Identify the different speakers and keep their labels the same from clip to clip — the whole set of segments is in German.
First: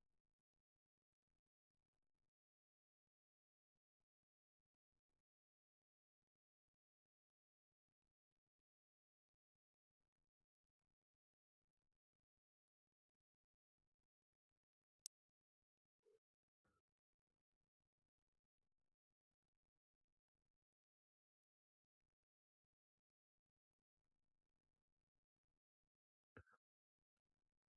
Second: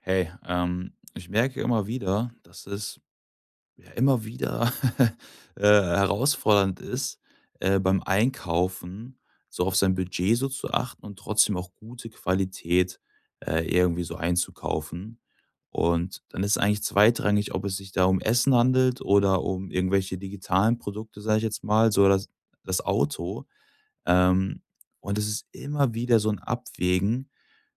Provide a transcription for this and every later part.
Speaker 1: Hey, ich merke immer wieder, dass es ja immer wieder herausfordernd ist, beim Einkaufen so auf sein Budget so zu achten und trotzdem auch gute Qualität irgendwie so einzukaufen. Und dann ist eigentlich zweitrangig, ob es sich da um Essen handelt oder um irgendwelche digitalen Produkte, sage ich jetzt mal, so das Auto. Ähm, und es ist immer wieder so ein Abwägen,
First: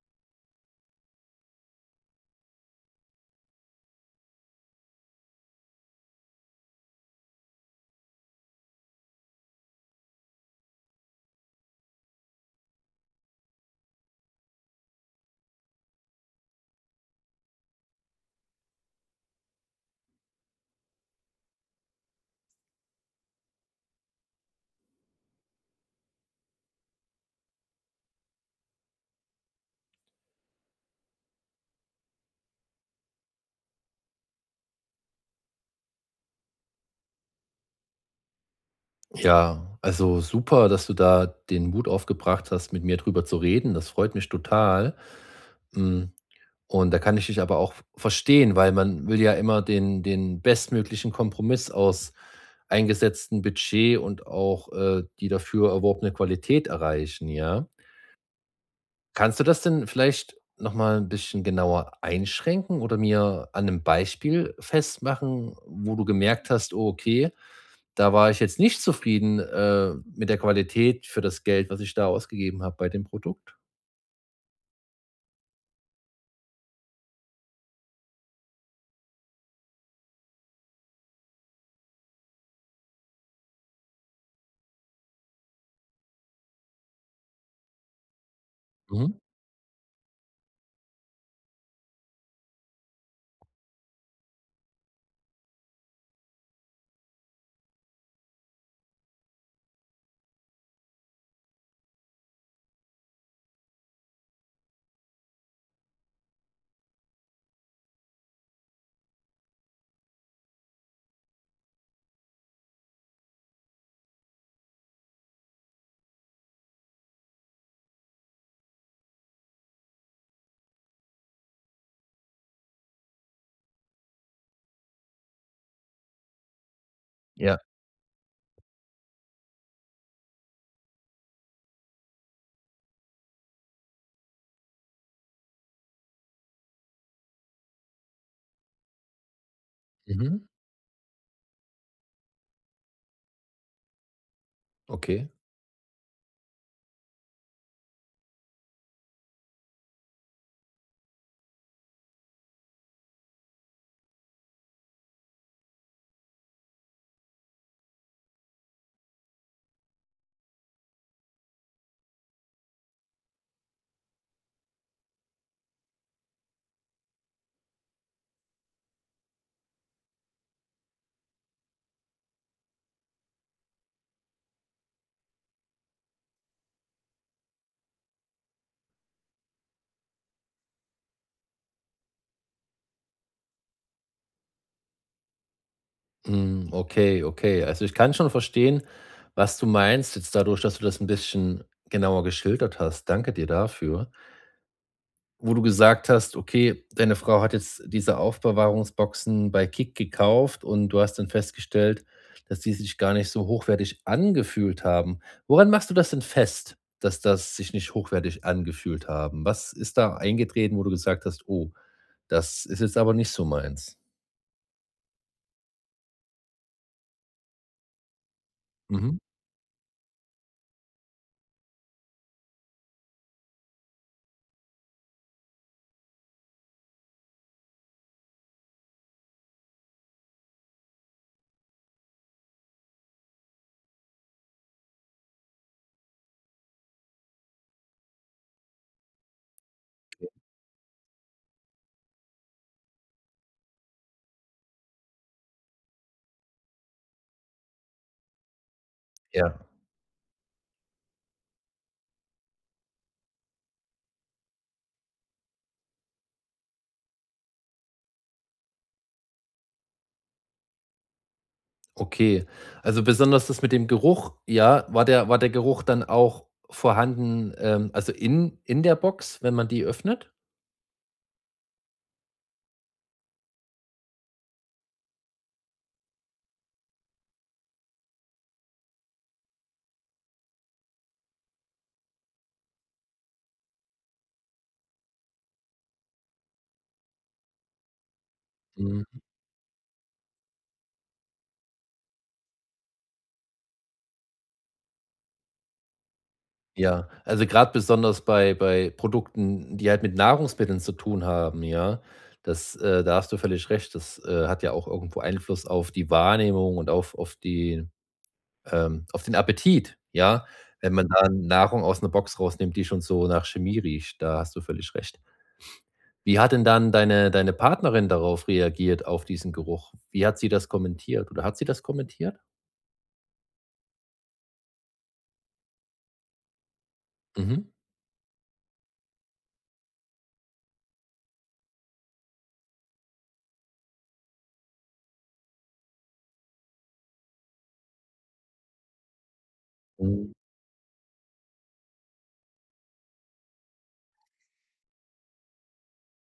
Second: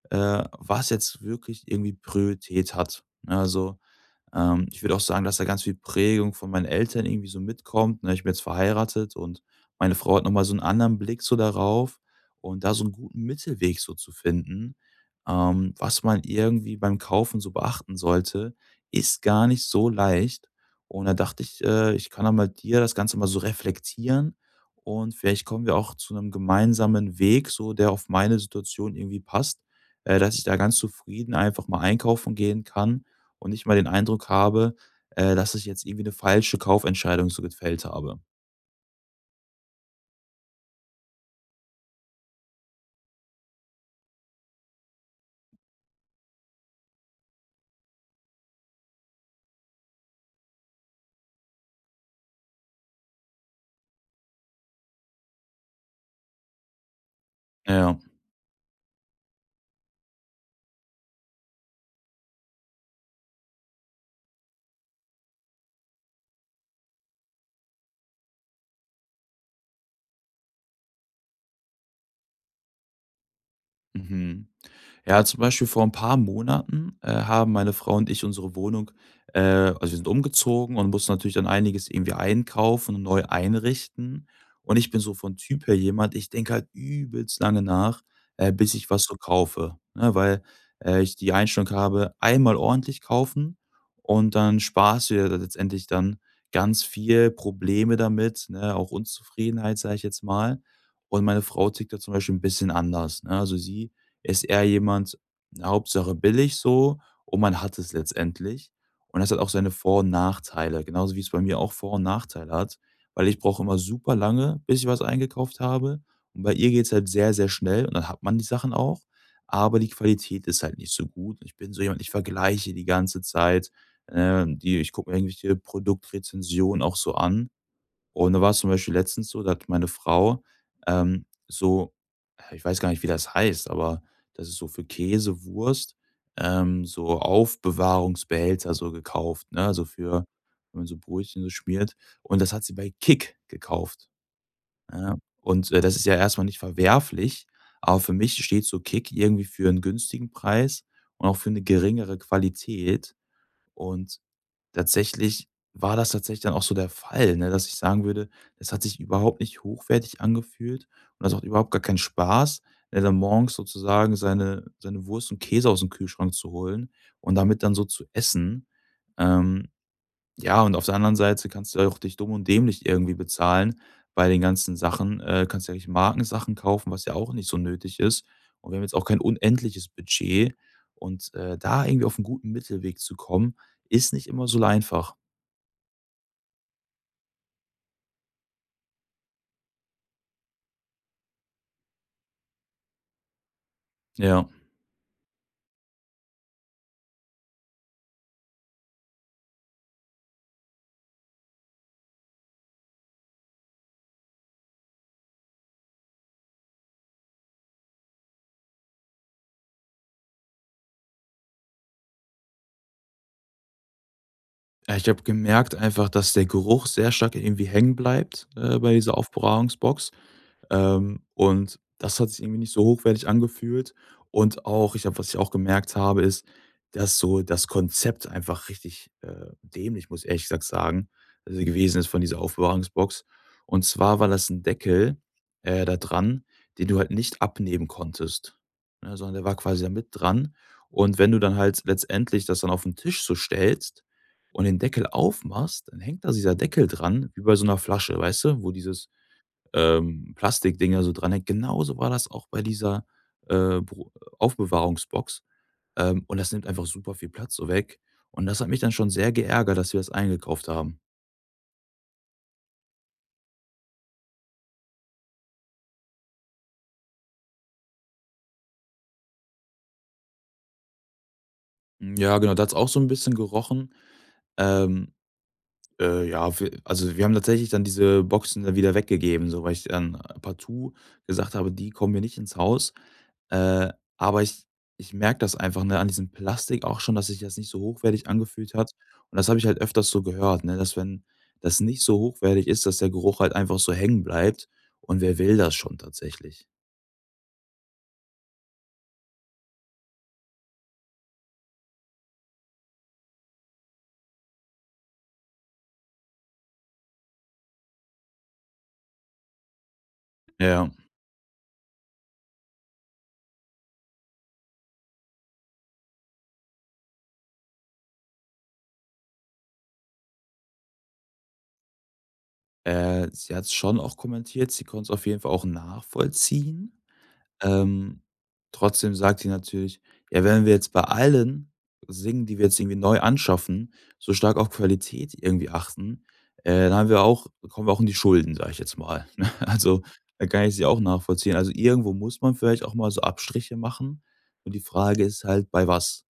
Speaker 1: was jetzt wirklich irgendwie Priorität hat. Ne, also ich würde auch sagen, dass da ganz viel Prägung von meinen Eltern irgendwie so mitkommt. Ne? Ich bin jetzt verheiratet und meine Frau hat nochmal so einen anderen Blick so darauf und da so einen guten Mittelweg so zu finden, was man irgendwie beim Kaufen so beachten sollte, ist gar nicht so leicht. Und da dachte ich, ich kann da mal dir das Ganze mal so reflektieren und vielleicht kommen wir auch zu einem gemeinsamen Weg, so der auf meine Situation irgendwie passt, dass ich da ganz zufrieden einfach mal einkaufen gehen kann und nicht mal den Eindruck habe, dass ich jetzt irgendwie eine falsche Kaufentscheidung so gefällt habe.
Speaker 2: Ja, also super, dass du da den Mut aufgebracht hast, mit mir drüber zu reden. Das freut mich total. Hm, und da kann ich dich aber auch verstehen, weil man will ja immer den bestmöglichen Kompromiss aus eingesetztem Budget und auch, die dafür erworbene Qualität erreichen, ja?
Speaker 1: Ja.
Speaker 2: Kannst du das denn vielleicht noch mal 'n bisschen genauer einschränken oder mir an einem Beispiel festmachen, wo du gemerkt hast: „Oh, okay, da war ich jetzt nicht zufrieden, mit der Qualität für das Geld, was ich da ausgegeben habe bei dem Produkt?“
Speaker 1: Mhm. Ja, zum Beispiel vor ein paar Monaten, haben meine Frau und ich unsere Wohnung, also wir sind umgezogen und mussten natürlich dann einiges irgendwie einkaufen und neu einrichten. Und ich bin so von Typ her jemand, ich denke halt übelst lange nach, bis ich was so
Speaker 2: Mhm.
Speaker 1: kaufe, ne, weil ich die Einstellung habe, einmal ordentlich kaufen und dann sparst du dir letztendlich dann ganz viel Probleme damit, ne, auch Unzufriedenheit, sage ich jetzt mal. Und meine Frau tickt da zum Beispiel ein bisschen anders, ne? Also, sie ist eher jemand, Hauptsache billig so und man hat es letztendlich. Und das hat auch seine Vor und Nachteile, genauso wie es bei mir auch Vor und Nachteile hat, weil ich brauche immer super lange, bis ich was eingekauft habe. Und bei ihr geht's halt sehr, sehr schnell und dann hat man die Sachen auch, aber die Qualität ist halt nicht so gut. Ich bin so jemand, ich vergleiche die ganze Zeit, die ich gucke mir irgendwelche Produktrezensionen auch so an,
Speaker 2: Ja.
Speaker 1: und da war es zum Beispiel letztens so, da hat meine Frau, ähm, so ich weiß gar nicht, wie das heißt, aber das ist so für Käse, Wurst, so Aufbewahrungsbehälter so gekauft, ne? Also für
Speaker 2: Mhm.
Speaker 1: wenn man so Brötchen so schmiert. Und das hat sie bei Kick gekauft, ja?
Speaker 2: Okay.
Speaker 1: Und, das ist ja erstmal nicht verwerflich, aber für mich steht so Kick irgendwie für einen günstigen Preis und auch für eine geringere Qualität. Und tatsächlich war das tatsächlich dann auch so der Fall, ne, dass ich sagen würde, das hat sich überhaupt nicht hochwertig angefühlt und das macht überhaupt gar keinen Spaß, ne, dann morgens sozusagen seine Wurst und Käse aus dem Kühlschrank zu holen und damit dann so zu essen. Ähm. Ja, und auf der anderen Seite kannst du ja auch dich dumm und dämlich irgendwie bezahlen bei den ganzen Sachen. Kannst ja irgendwelche Markensachen kaufen, was ja auch nicht so nötig ist. Und wir haben jetzt auch kein unendliches Budget. Und da irgendwie auf einen guten Mittelweg zu kommen, ist nicht immer so einfach.
Speaker 2: Hm, okay, okay. Also, ich kann schon verstehen, was du meinst jetzt dadurch, dass du das ein bisschen genauer geschildert hast. Danke dir dafür.
Speaker 1: Ja.
Speaker 2: Wo du gesagt hast, okay, deine Frau hat jetzt diese Aufbewahrungsboxen bei Kick gekauft und du hast dann festgestellt, dass die sich gar nicht so hochwertig angefühlt haben. Woran machst du das denn fest, dass das sich nicht hochwertig angefühlt haben? Was ist da eingetreten, wo du gesagt hast: „Oh, das ist jetzt aber nicht so meins?“
Speaker 1: Ja, ich habe gemerkt einfach, dass der Geruch sehr stark irgendwie hängen bleibt, bei dieser
Speaker 2: Mhm.
Speaker 1: Aufbewahrungsbox. Und das hat sich irgendwie nicht so hochwertig angefühlt. Und auch, ich habe was ich auch gemerkt habe, ist, dass so das Konzept einfach richtig, dämlich, muss ich ehrlich gesagt sagen, also gewesen ist von dieser Aufbewahrungsbox. Und zwar war das ein Deckel, da dran, den du halt nicht abnehmen konntest, ne, sondern der war quasi da mit dran. Und wenn du dann halt letztendlich das dann auf den Tisch so stellst und den Deckel aufmachst, dann hängt da dieser Deckel dran, wie bei so einer Flasche, weißt du, wo dieses
Speaker 2: Ja,
Speaker 1: ähm, Plastikdinger so dranhängt. Genauso war das auch bei dieser, Bro Aufbewahrungsbox, und das nimmt einfach super viel Platz so weg. Und das hat mich dann schon sehr geärgert, dass wir das eingekauft haben.
Speaker 2: okay. Also, besonders das mit dem Geruch, ja, war der Geruch dann auch vorhanden, also in der Box, wenn man die öffnet?
Speaker 1: Hm, ja, genau, da hat's auch so ein bisschen gerochen. Ähm ja, wir haben tatsächlich dann diese Boxen dann wieder weggegeben, so, weil ich dann partout gesagt habe: „Die kommen mir nicht ins Haus.“ Äh, aber ich merke das einfach, ne, an diesem Plastik auch schon, dass sich das nicht so hochwertig angefühlt hat.
Speaker 2: Mhm.
Speaker 1: Und das habe ich halt öfters so gehört, ne, dass wenn das nicht so hochwertig ist, dass der Geruch halt einfach so hängen bleibt. Und wer will das schon tatsächlich?
Speaker 2: Ja, also gerade besonders bei bei Produkten, die halt mit Nahrungsmitteln zu tun haben, ja. Das, da hast du völlig recht. Das, hat ja auch irgendwo Einfluss auf die Wahrnehmung und auf die auf den Appetit, ja?
Speaker 1: Ja.
Speaker 2: Wenn man da Nahrung aus einer Box rausnimmt, die schon so nach Chemie riecht, da hast du völlig recht. Wie hat denn dann deine Partnerin darauf reagiert, auf diesen Geruch? Wie hat sie das kommentiert oder hat sie das kommentiert?
Speaker 1: Sie hat es schon auch kommentiert, sie konnte es auf jeden Fall auch nachvollziehen.
Speaker 2: Mhm.
Speaker 1: Ähm, trotzdem sagt die natürlich: „Ja, wenn wir jetzt bei allen Singen, die wir jetzt irgendwie neu anschaffen, so stark auf Qualität irgendwie achten, dann haben wir auch kommen wir auch in die Schulden“, sage ich jetzt mal, ne? Also,
Speaker 2: Mhm.
Speaker 1: da kann ich sie auch nachvollziehen. Also, irgendwo muss man vielleicht auch mal so Abstriche machen und die Frage ist halt, bei was?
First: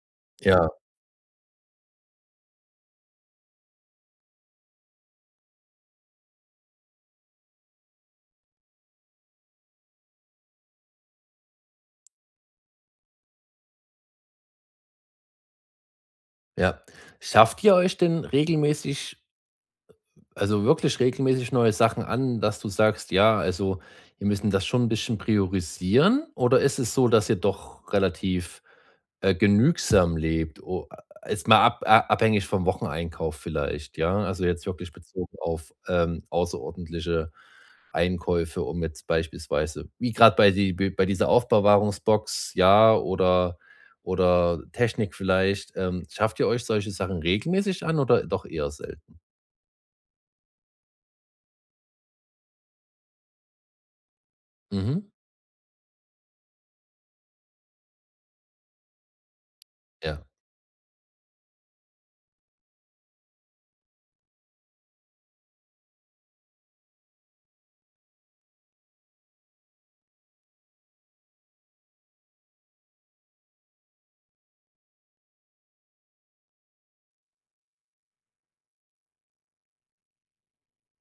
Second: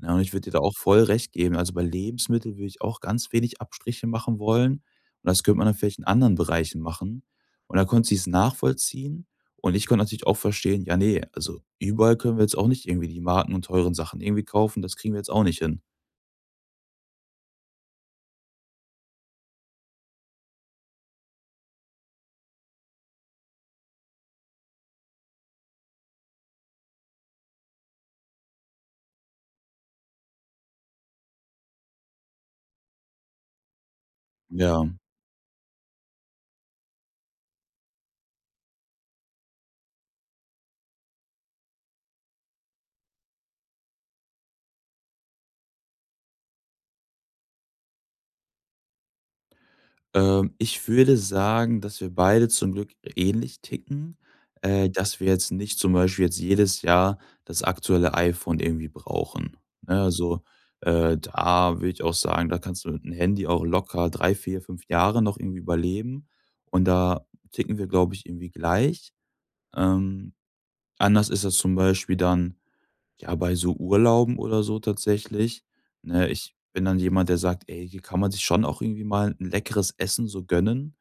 Speaker 1: Ne, und ich würde dir da
Speaker 2: Ja,
Speaker 1: auch voll recht geben. Also, bei Lebensmitteln würde ich auch ganz wenig Abstriche machen wollen und das könnte man dann vielleicht in anderen Bereichen machen. Und da konnte sie es nachvollziehen und ich konnte natürlich auch verstehen: „Ja, nee, also überall können wir jetzt auch nicht irgendwie die Marken und teuren Sachen irgendwie kaufen, das kriegen wir jetzt auch nicht hin.“
Speaker 2: ja. Schafft ihr euch denn regelmäßig, also wirklich regelmäßig, neue Sachen an, dass du sagst, ja, also wir müssen das schon ein bisschen priorisieren? Oder ist es so, dass ihr doch relativ genügsam lebt? Jetzt mal ab, abhängig vom Wocheneinkauf vielleicht, ja? Also jetzt
Speaker 1: Ja.
Speaker 2: wirklich bezogen auf außerordentliche Einkäufe, um jetzt beispielsweise, wie gerade bei dieser Aufbewahrungsbox, ja, oder Technik vielleicht, schafft ihr euch solche Sachen regelmäßig an oder doch eher selten?
Speaker 1: Ich würde sagen, dass wir beide zum Glück ähnlich ticken,
Speaker 2: Mhm.
Speaker 1: dass wir jetzt nicht zum Beispiel jetzt jedes Jahr das aktuelle iPhone irgendwie brauchen, ne?
Speaker 2: Ja.
Speaker 1: Also, da würde ich auch sagen, da kannst du mit einem Handy auch locker 3 4 5 Jahre noch irgendwie überleben. Und da ticken wir, glaube ich, irgendwie gleich. Ähm, anders ist das zum Beispiel dann, ja, bei so Urlauben oder so tatsächlich, ne, ich bin dann jemand, der sagt: „Ey, hier kann man sich schon auch irgendwie mal ein leckeres Essen so gönnen,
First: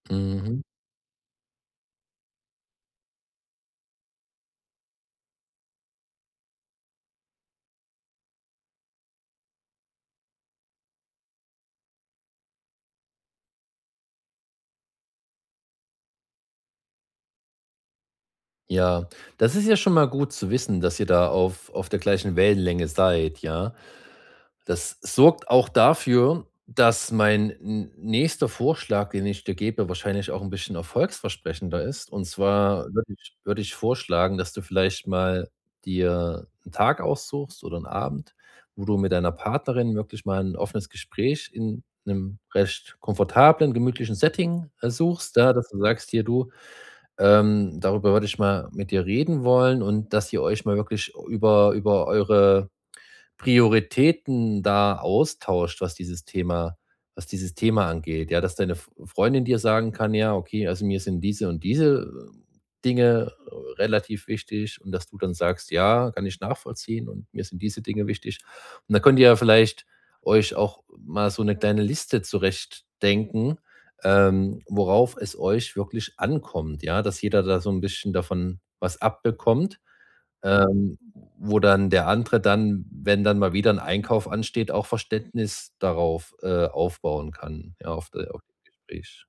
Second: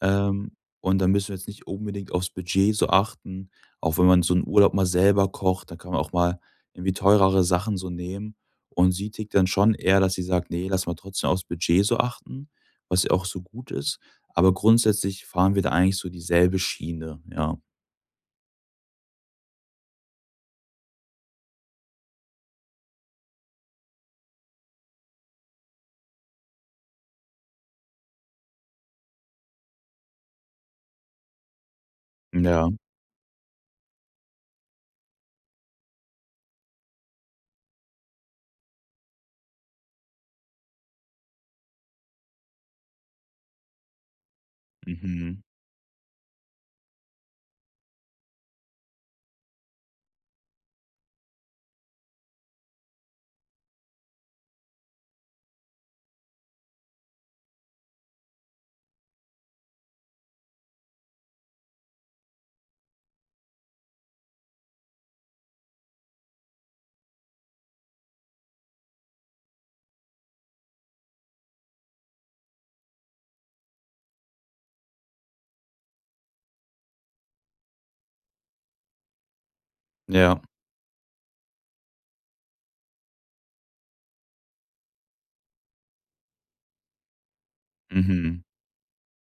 Speaker 1: ähm,
Speaker 2: Mhm.
Speaker 1: und dann müssen wir jetzt nicht unbedingt aufs Budget so achten.“ Auch wenn man so einen Urlaub mal selber kocht, dann kann man auch mal irgendwie teurere Sachen so nehmen. Und sie tickt dann schon eher, dass sie sagt: „Nee, lass mal trotzdem aufs Budget so achten“, was ja auch so gut ist. Aber grundsätzlich fahren wir da eigentlich so dieselbe Schiene, ja.
Speaker 2: Ja, das ist ja schon mal gut zu wissen, dass ihr da auf der gleichen Wellenlänge seid, ja. Das sorgt auch dafür, dass mein n nächster Vorschlag, den ich dir gebe, wahrscheinlich auch ein bisschen erfolgsversprechender ist. Und
Speaker 1: Ja.
Speaker 2: zwar würde ich vorschlagen, dass du vielleicht mal dir einen Tag aussuchst oder einen Abend, wo du mit deiner Partnerin wirklich mal ein offenes Gespräch in einem recht komfortablen, gemütlichen Setting, suchst.
Speaker 1: Mhm.
Speaker 2: Da, dass du sagst: „Hier, du, ähm, darüber würde ich mal mit dir reden wollen und dass ihr euch mal wirklich über über eure Prioritäten da austauscht, was dieses Thema angeht, ja, dass deine F Freundin dir sagen kann: „Ja, okay, also mir sind diese und diese Dinge relativ wichtig“, und dass du dann sagst: „Ja, kann ich nachvollziehen und mir sind diese Dinge wichtig.“ Und dann könnt ihr ja vielleicht euch auch mal so eine kleine Liste zurechtdenken, worauf es euch wirklich ankommt, ja, dass jeder da so ein bisschen davon was abbekommt,
Speaker 1: Ja.
Speaker 2: ähm, wo dann der andere dann, wenn dann mal wieder ein Einkauf ansteht, auch Verständnis darauf, aufbauen kann, ja, auf de auf
Speaker 1: Mhm.
Speaker 2: dem Gespräch.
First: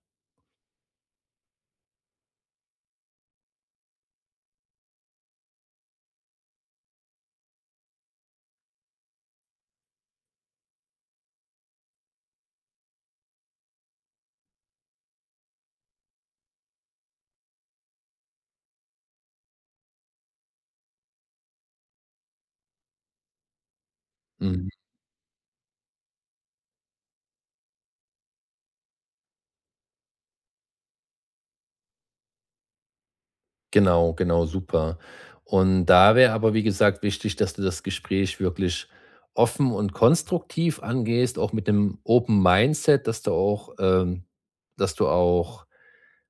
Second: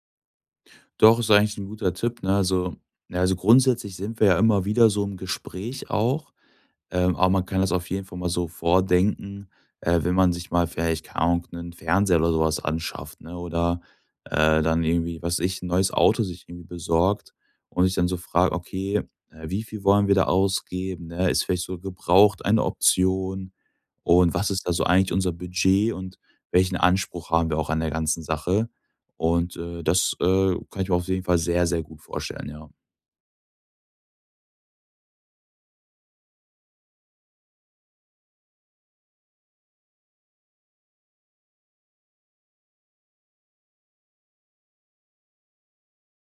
Speaker 1: Doch, ist eigentlich ein guter Tipp, ne? Also ja, also grundsätzlich sind wir ja immer wieder so im Gespräch auch. Aber man kann das auf jeden Fall mal so vordenken, wenn man sich mal vielleicht, keine Ahnung, 'nen Fernseher oder sowas anschafft, ne, oder, dann irgendwie, was weiß ich, 'n neues Auto sich irgendwie besorgt und sich dann so fragt: „Okay, wie viel wollen wir da ausgeben, ne? Ist vielleicht so gebraucht eine Option? Und was ist
Speaker 2: Mhm.
Speaker 1: da so eigentlich unser Budget und welchen Anspruch haben wir auch an der ganzen Sache?“ Und, das kann ich mir auf jeden Fall sehr, sehr gut vorstellen, ja.
Speaker 2: Genau, genau, super. Und da wäre aber, wie gesagt, wichtig, dass du das Gespräch wirklich offen und konstruktiv angehst, auch mit 'nem Open Mindset, dass du auch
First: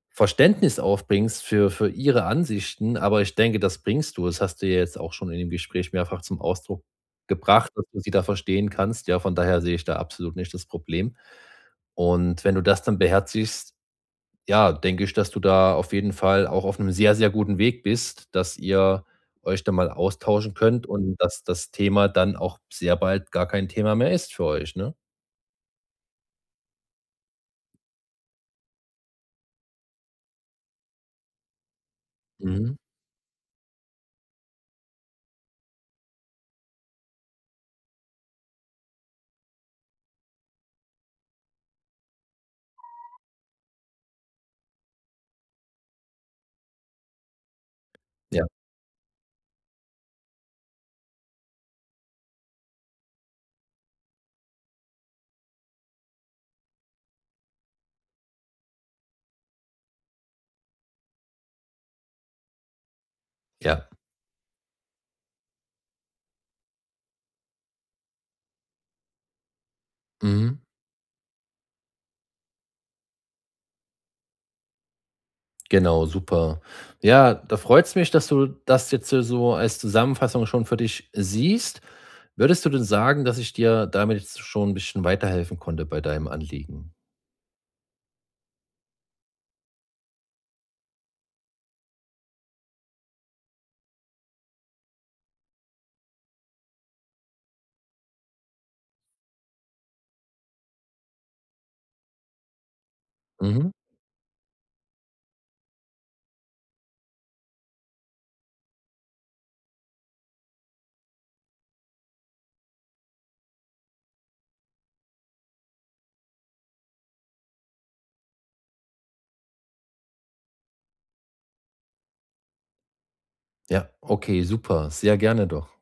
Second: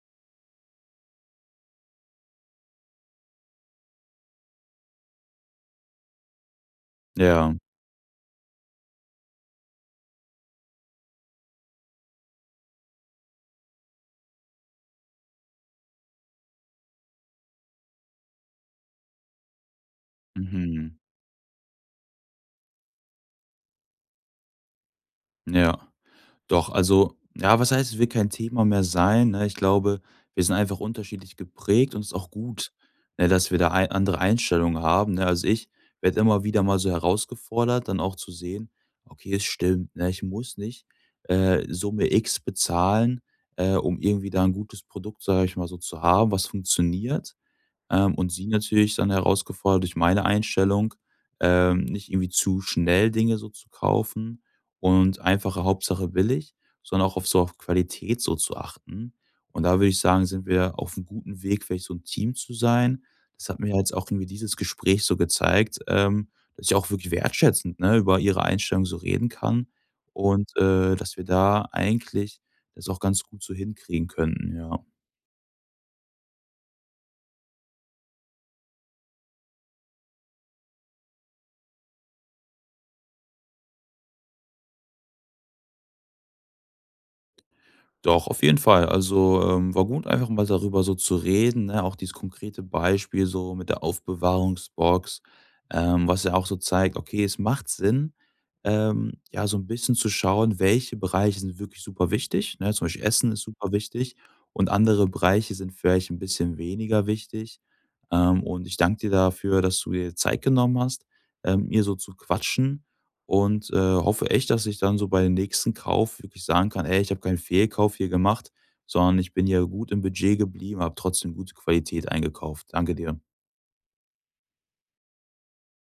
Speaker 2: Verständnis aufbringst für ihre Ansichten, aber ich denke, das bringst du. Das hast du ja jetzt auch schon in dem Gespräch mehrfach zum Ausdruck
Speaker 1: Ja.
Speaker 2: gebracht, dass du sie da verstehen kannst. Ja, von daher sehe ich da absolut nicht das Problem. Und wenn du das dann beherzigst, ja, denke ich, dass du da auf jeden Fall auch auf einem sehr, sehr guten Weg bist, dass ihr euch da mal austauschen könnt
Speaker 1: Mhm.
Speaker 2: und dass das Thema dann auch sehr bald gar kein Thema mehr ist für euch, ne?
Speaker 1: Ja. Doch, also, ja, was heißt, es wird kein Thema mehr sein, ne? Ich glaube, wir sind einfach unterschiedlich geprägt und es ist auch gut,
Speaker 2: Mhm.
Speaker 1: ne, dass wir da ei andere Einstellungen haben, ne? Also, ich werde immer wieder mal so herausgefordert, dann auch zu sehen: „Okay, es stimmt, ne, ich muss nicht, Summe X bezahlen, um irgendwie da ein gutes Produkt, sage ich mal so, zu haben, was funktioniert.“ Und
Speaker 2: Ja,
Speaker 1: sie natürlich dann herausgefordert durch meine Einstellung, nicht irgendwie zu schnell Dinge so zu kaufen und einfache Hauptsache billig, sondern auch auf so auf Qualität so zu achten. Und da würde ich sagen, sind wir auf einem guten Weg, vielleicht so ein Team zu sein. Das hat mir
Speaker 2: ja.
Speaker 1: jetzt auch irgendwie dieses Gespräch so gezeigt, dass ich auch wirklich wertschätzend, ne, über ihre Einstellung so reden kann und,
Speaker 2: Mhm.
Speaker 1: dass wir da eigentlich das auch ganz gut so hinkriegen könnten, ja.
Speaker 2: Genau, super. Ja, da freut's mich, dass du das jetzt so als Zusammenfassung schon für dich siehst. Würdest du denn sagen, dass ich dir damit jetzt schon ein bisschen weiterhelfen konnte bei deinem Anliegen?
Speaker 1: Doch, auf jeden Fall. Also, war gut, einfach mal darüber so zu reden, ne? Auch dieses konkrete Beispiel so mit der Aufbewahrungsbox, was ja auch so zeigt, okay, es macht Sinn, ja, so ein bisschen zu schauen, welche Bereiche sind wirklich super wichtig, ne? Zum Beispiel Essen ist
Speaker 2: Mhm.
Speaker 1: super wichtig und andere Bereiche sind vielleicht ein bisschen weniger wichtig. Und ich danke dir dafür, dass du dir Zeit genommen hast, mir so zu quatschen und, hoffe echt, dass ich dann so bei dem nächsten Kauf wirklich sagen kann: „Ey, ich habe keinen Fehlkauf hier gemacht, sondern ich bin hier gut im Budget geblieben, habe trotzdem gute Qualität eingekauft.“ Danke dir.
Speaker 2: Ja, okay, super, sehr gerne doch.